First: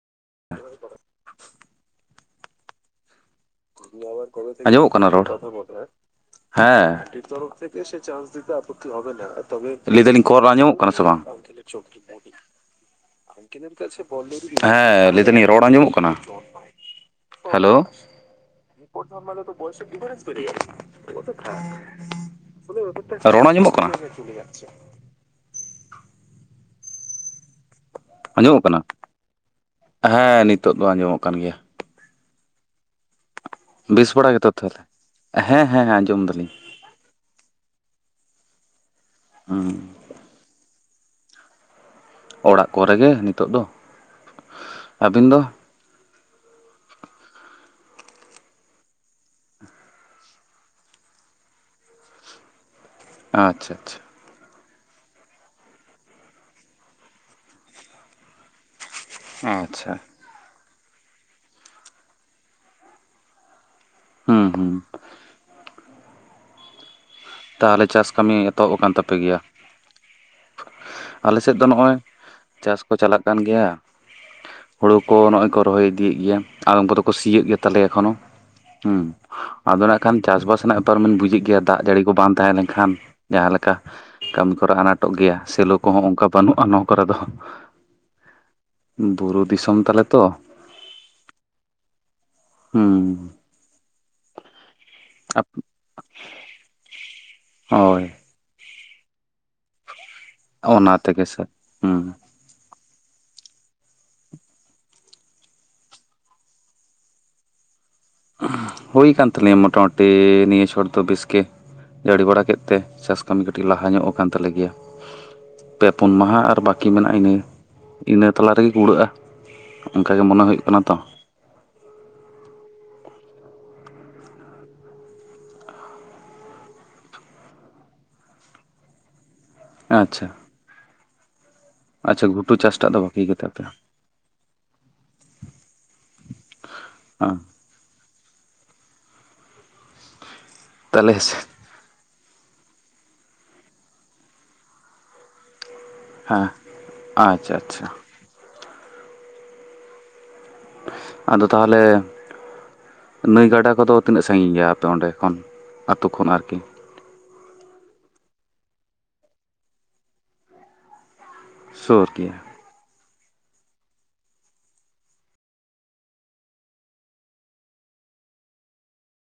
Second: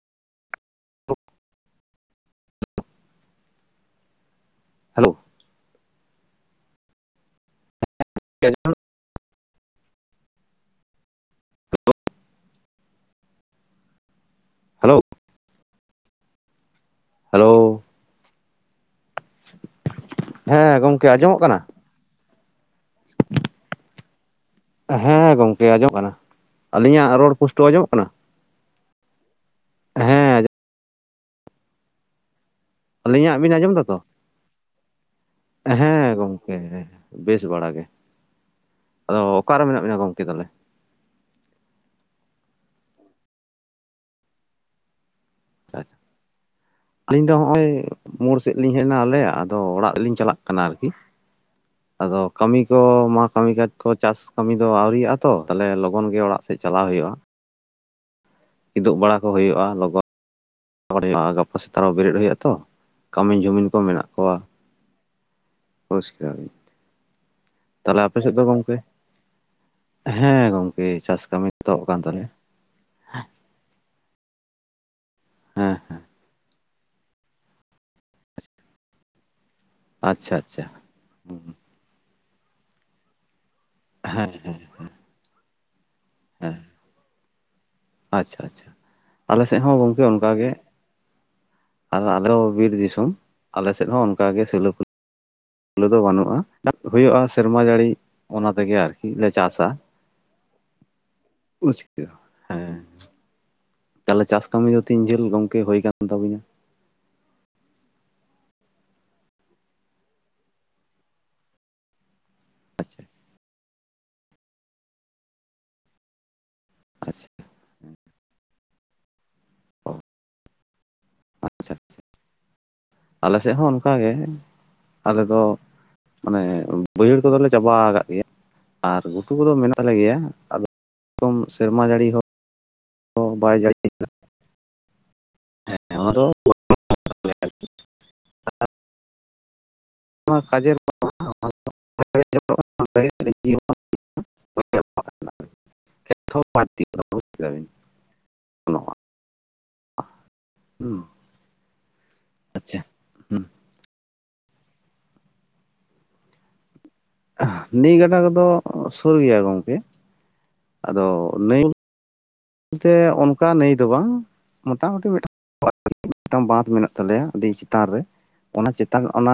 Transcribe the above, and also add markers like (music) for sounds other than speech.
Hello ᱟᱸᱡᱚᱢᱚᱜ ᱠᱟᱱᱟ hello ᱨᱚᱲ? ᱦᱮᱸ (unintelligible) ᱞᱟᱹᱭ ᱫᱟᱞᱤᱧ ᱠᱚᱞ ᱟᱸᱡᱚᱢᱚᱜ ᱠᱟᱱᱟ ᱥᱮ ᱵᱟᱝ? ᱦᱮᱞᱳ ᱦᱮᱸ ᱞᱟᱹᱭ ᱫᱟᱞᱤᱧ ᱨᱚᱲ ᱟᱸᱡᱚᱢᱚᱜ ᱠᱟᱱᱟ? ᱦᱮᱞᱳ ᱦᱮᱸ ᱜᱚᱢᱠᱮ ᱟᱸᱡᱚᱢᱚᱜ ᱠᱟᱱᱟ (inaudible) ᱨᱚᱲ ᱟᱡᱚᱢᱜ ᱠᱟᱱᱟ? ᱦᱮᱸ ᱜᱚᱝᱠᱮ ᱟᱸᱡᱚᱢ ᱠᱟᱱᱟ ᱟᱞᱤᱧᱟᱜ ᱨᱚᱲ ᱯᱩᱥᱴᱟᱹᱣ ᱟᱧᱡᱚᱢᱚᱜ ᱠᱟᱱᱟ? ᱟᱸᱡᱚᱢᱚᱜ ᱠᱟᱱᱟ, ᱦᱮᱸ ᱱᱤᱛᱚᱜ ᱫᱚ ᱟᱸᱡᱚᱢᱚᱜ ᱠᱟᱱ ᱜᱮᱭᱟ᱾ ᱟᱹᱞᱤᱧᱟᱜ ᱵᱤᱱ ᱟᱸᱡᱚᱢ ᱫᱟᱛᱚ ᱵᱮᱥ ᱵᱟᱲᱟ ᱜᱮᱛᱚ ᱛᱟᱦᱚᱞᱮ ᱦᱮᱸ ᱜᱚᱝᱠᱮ ᱾ ᱵᱮᱥ ᱵᱟᱲ ᱜᱮ ᱟᱫᱚ ᱚᱠᱟᱨᱮ ᱦᱩᱸ ᱢᱮᱱᱟᱜ ᱵᱮᱱᱟ ᱜᱚᱢᱠᱮ ᱛᱟᱦᱚᱞᱮ? ᱚᱲᱟᱜ ᱠᱚᱨᱮ ᱜᱮ ᱱᱤᱛᱚᱜ ᱫᱚ ᱟᱹᱵᱤᱱ ᱫᱚ? (inaudible) ᱟᱞᱤᱧ ᱫᱚ ᱱᱚᱜ-ᱚᱭ ᱢᱳᱲ ᱥᱮᱫ ᱞᱤᱧ ᱦᱮᱡ ᱮᱱᱟ ᱟᱞᱮ ᱟᱫᱚ ᱚᱲᱟᱜ ᱨᱮᱞᱤᱧ ᱪᱟᱞᱟᱜ ᱠᱟᱱᱟ ᱟᱨᱠᱤ ᱟᱫᱚ ᱠᱟᱹᱢᱤ ᱠᱚ ᱱᱚᱣᱟ ᱠᱟᱹᱢᱤ ᱠᱟᱡᱽ ᱟᱪᱪᱷᱟ ᱠᱚ ᱟᱪᱪᱷᱟ ᱪᱟᱥ ᱠᱟᱹᱢᱤ ᱫᱚ ᱛᱚ ᱛᱟᱦᱚᱞᱮ ᱞᱚᱜᱚᱱ ᱜᱮ ᱚᱲᱟᱜ ᱥᱮᱫ ᱪᱟᱞᱟᱜ ᱦᱩᱭᱩᱜ-ᱟ᱾ ᱠᱤᱫᱩᱜ ᱵᱟᱲᱟ ᱠᱚ ᱦᱩᱭᱩᱜ-ᱟ ᱟᱪᱪᱷᱟ ᱞᱚᱜᱚᱱ (inaudible) ᱜᱟᱯᱟ ᱥᱮᱛᱟᱜ ᱨᱮ ᱦᱚᱸ ᱵᱮᱨᱮᱫ ᱦᱩᱭᱩᱜ-ᱟ ᱛᱚ ᱠᱟᱹᱢᱤ ᱡᱩᱢᱤᱱ ᱠᱚ ᱢᱮᱱᱟᱜ ᱢᱮᱱᱟᱜ-ᱟ᱾ ᱦᱩᱸ ᱦᱩᱸ᱾ ᱯᱚᱨᱥᱠᱟᱨ ᱧᱚᱜ ᱾ ᱛᱟᱦᱚᱞᱮ ᱪᱟᱥ ᱠᱟᱹᱢᱤ ᱮᱛᱚᱦᱚᱵ ᱟᱠᱟᱱ ᱛᱟᱯᱮ ᱜᱮᱭᱟ? ᱦᱮᱸ ᱜᱚᱝᱠᱮ ᱪᱟᱥ ᱠᱟᱹᱢᱤ ᱮᱛᱚᱦᱚᱵ ᱠᱟᱱ ᱛᱟᱞᱮᱭᱟ᱾ ᱪᱟᱥᱠᱚ ᱪᱟᱞᱟᱜ ᱠᱟᱱ ᱜᱮᱭᱟ ᱦᱩᱲᱩ ᱠᱚ ᱱᱚᱜ-ᱚᱭ ᱠᱚ ᱦᱮᱸ ᱨᱚᱦᱚᱭ ᱤᱫᱤᱭᱮᱫ ᱜᱮᱭᱟ ᱟᱫᱚᱢ ᱠᱚᱫᱚ ᱠᱚ ᱥᱤᱭᱜ ᱜᱮᱭᱟ ᱛᱟᱞᱮᱭᱟ ᱮᱠᱷᱚᱱᱳ ᱦᱮᱸ᱾ ᱟᱫᱚ ᱱᱟᱜ ᱠᱷᱟᱱ ᱟᱪᱪᱷᱟ ᱪᱟᱥᱵᱟᱥ ᱟᱪᱪᱷᱟ ᱨᱮᱱᱟᱜ ᱵᱮᱯᱟᱨ ᱵᱤᱧ ᱵᱩᱡᱮᱫ ᱦᱩᱸ ᱜᱮᱭᱟ ᱫᱟᱜ ᱡᱟᱹᱲᱤ ᱠᱚ ᱵᱟᱝ ᱛᱟᱦᱮᱸ ᱞᱮᱱᱠᱷᱟᱱ ᱡᱟᱦᱟᱸ ᱞᱮᱠᱟ ᱦᱮᱸ ᱠᱟᱹᱢᱤ ᱠᱚᱨᱮ ᱟᱱᱟᱴᱚᱜ ᱜᱮᱭᱟ ᱥᱮᱞᱚ ᱠᱚᱦᱚᱸ ᱚᱱᱠᱟ ᱦᱮᱸ ᱵᱟᱹᱱᱩᱱ-ᱟ ᱱᱚᱣᱟ ᱠᱚᱨᱮ ᱫᱚ ᱟᱪᱪᱷᱟ ᱟᱪᱪᱷᱟ ᱟᱞᱮ ᱵᱩᱨᱩ ᱥᱮᱫ ᱦᱚᱸ ᱫᱤᱥᱚᱢ ᱜᱚᱝᱠᱮ ᱛᱟᱞᱮ ᱛᱚ ᱚᱱᱠᱟᱜ ᱜᱮ᱾ ᱟᱨ ᱟᱞᱮ ᱦᱚᱸ ᱵᱤᱨ ᱫᱤᱥᱚᱢ ᱦᱩᱸ ᱟᱞᱮ ᱥᱮᱫ ᱦᱚᱸ ᱚᱱᱠᱟ ᱜᱮ ᱥᱮᱞᱳ ᱠᱚ ᱥᱤᱞᱳ ᱫᱚ ᱵᱟᱹᱱᱩᱜ-ᱟ ᱦᱩᱭᱩᱜ-ᱟ ᱥᱮᱨᱢᱟ ᱡᱟᱹᱲᱤ ᱦᱳᱭ ᱚᱱᱟ ᱛᱮᱜᱮ ᱟᱨᱠᱤ ᱞᱮ ᱪᱟᱥ-ᱟ᱾ ᱚᱱᱟ ᱛᱮᱜᱮ ᱥᱮ ᱦᱩᱸ (inaudible) ᱦᱮᱸ ᱛᱟᱦᱚᱞᱮ ᱪᱟᱥ ᱠᱟᱹᱢᱤ ᱫᱚ ᱛᱤᱱ ᱡᱷᱟᱹᱞ ᱜᱚᱝᱠᱮ ᱦᱩᱭ ᱠᱟᱱ ᱛᱟᱵᱤᱱᱟ? ᱦᱩᱭ ᱠᱟᱱ ᱛᱟᱞᱤᱧ ᱢᱳᱚᱴᱟᱢᱩᱴᱤ ᱱᱤᱭᱟᱹ ᱪᱷᱚᱴ ᱫᱚ ᱵᱮᱥ ᱜᱮ᱾ ᱡᱟᱹᱲᱤ ᱵᱟᱲᱟ ᱠᱮᱫ ᱛᱮ ᱟᱪᱪᱷᱟ ᱪᱟᱥ ᱠᱟᱹᱢᱤ ᱠᱟᱹᱴᱤᱡ ᱞᱟᱦᱟ ᱧᱚᱜ ᱟᱠᱟᱱ ᱛᱟᱞᱮ ᱜᱮᱭᱟ ᱯᱮ ᱯᱩᱱ ᱢᱟᱦᱟ ᱟᱨ ᱟᱨ ᱵᱟᱹᱠᱤ ᱢᱮᱱᱟᱜ-ᱟ ᱟᱪᱪᱷᱟ ᱤᱱᱟᱹ ᱤᱱᱟᱹ ᱛᱟᱞᱟ ᱨᱮᱜᱮ ᱠᱩᱲᱟᱹᱜ-ᱟ ᱚ ᱚᱱᱠᱟ ᱜᱮᱮ ᱢᱚᱱᱮ ᱦᱩᱭᱩᱜ ᱠᱟᱱᱟ ᱛᱚ ᱟᱪᱪᱷᱟ ᱪᱷᱟ ᱟᱞᱮ ᱥᱮᱫ ᱦᱚᱸ ᱚᱱᱠᱟᱜᱮ ᱟᱞᱮ ᱫᱚᱼᱼ ᱢᱟᱱᱮ ᱵᱟᱹᱭᱦᱟᱹᱲ ᱠᱚᱫᱚᱞᱮ ᱪᱟᱵᱟᱣ ᱠᱟᱫ ᱜᱮᱭᱟ ᱟᱨ ᱜᱷᱩᱴᱩ ᱠᱚᱫᱚ ᱢᱮᱱᱟᱜ ᱞᱮ ᱜᱮᱭᱟ ᱟᱪᱪᱷᱟ ᱟᱫᱚᱼᱼ ᱛᱩᱝ ᱥᱮᱨᱢᱟ ᱡᱟᱹᱲᱤ ᱦᱚᱸ ᱟᱪᱪᱷᱟ ᱵᱟᱭ ᱡᱟᱹᱲᱤ (inaudible) ᱦᱮᱸ ᱚᱱᱟ ᱫᱚ ᱟᱸ ᱱᱚᱣᱟ ᱠᱟᱡᱮᱨ ᱼᱼ ᱛᱟᱞᱮᱥ (inaudible) ᱦᱮᱸ (inaudible) ᱟᱪᱪᱷᱟ ᱟᱪᱪᱷᱟ ᱟᱫᱚ ᱛᱟᱦᱞᱮ ᱟᱪᱪᱷᱟ ᱦᱩᱸ ᱱᱟᱹᱭ ᱜᱟᱰᱟ ᱠᱚᱫᱚ ᱛᱤᱱᱟᱹᱜ ᱥᱟᱸᱜᱤᱧ ᱜᱮᱭᱟ ᱟᱯᱮ ᱚᱸᱰᱮ ᱠᱷᱚᱱ, ᱟᱛᱩ ᱠᱷᱚᱱ ᱟᱨᱠᱤ ᱱᱟᱹᱭ ᱜᱟᱰᱟ ᱠᱚᱫᱚ ᱥᱩᱨ ᱜᱮᱭᱟ ᱜᱚᱝᱠᱮ ᱟᱫᱚ ᱱᱟᱹᱭᱼᱼ ᱥᱩᱨ ᱜᱮᱭᱟ᱾ ᱛᱮ ᱚᱱᱠᱟ ᱱᱟᱹᱭ ᱫᱚ ᱵᱟᱝ ᱢᱚᱴᱟᱢᱩᱴᱤ ᱢᱤᱫᱴᱟᱝ (inaudible) ᱢᱤᱫᱴᱟᱝ ᱵᱟᱸᱫ ᱢᱮᱱᱟᱜ ᱛᱟᱞᱮᱭᱟ ᱟᱹᱰᱤ ᱪᱮᱛᱟᱱ ᱨᱮ ᱚᱱᱟ ᱪᱮᱛᱟᱱ ᱚᱱᱟ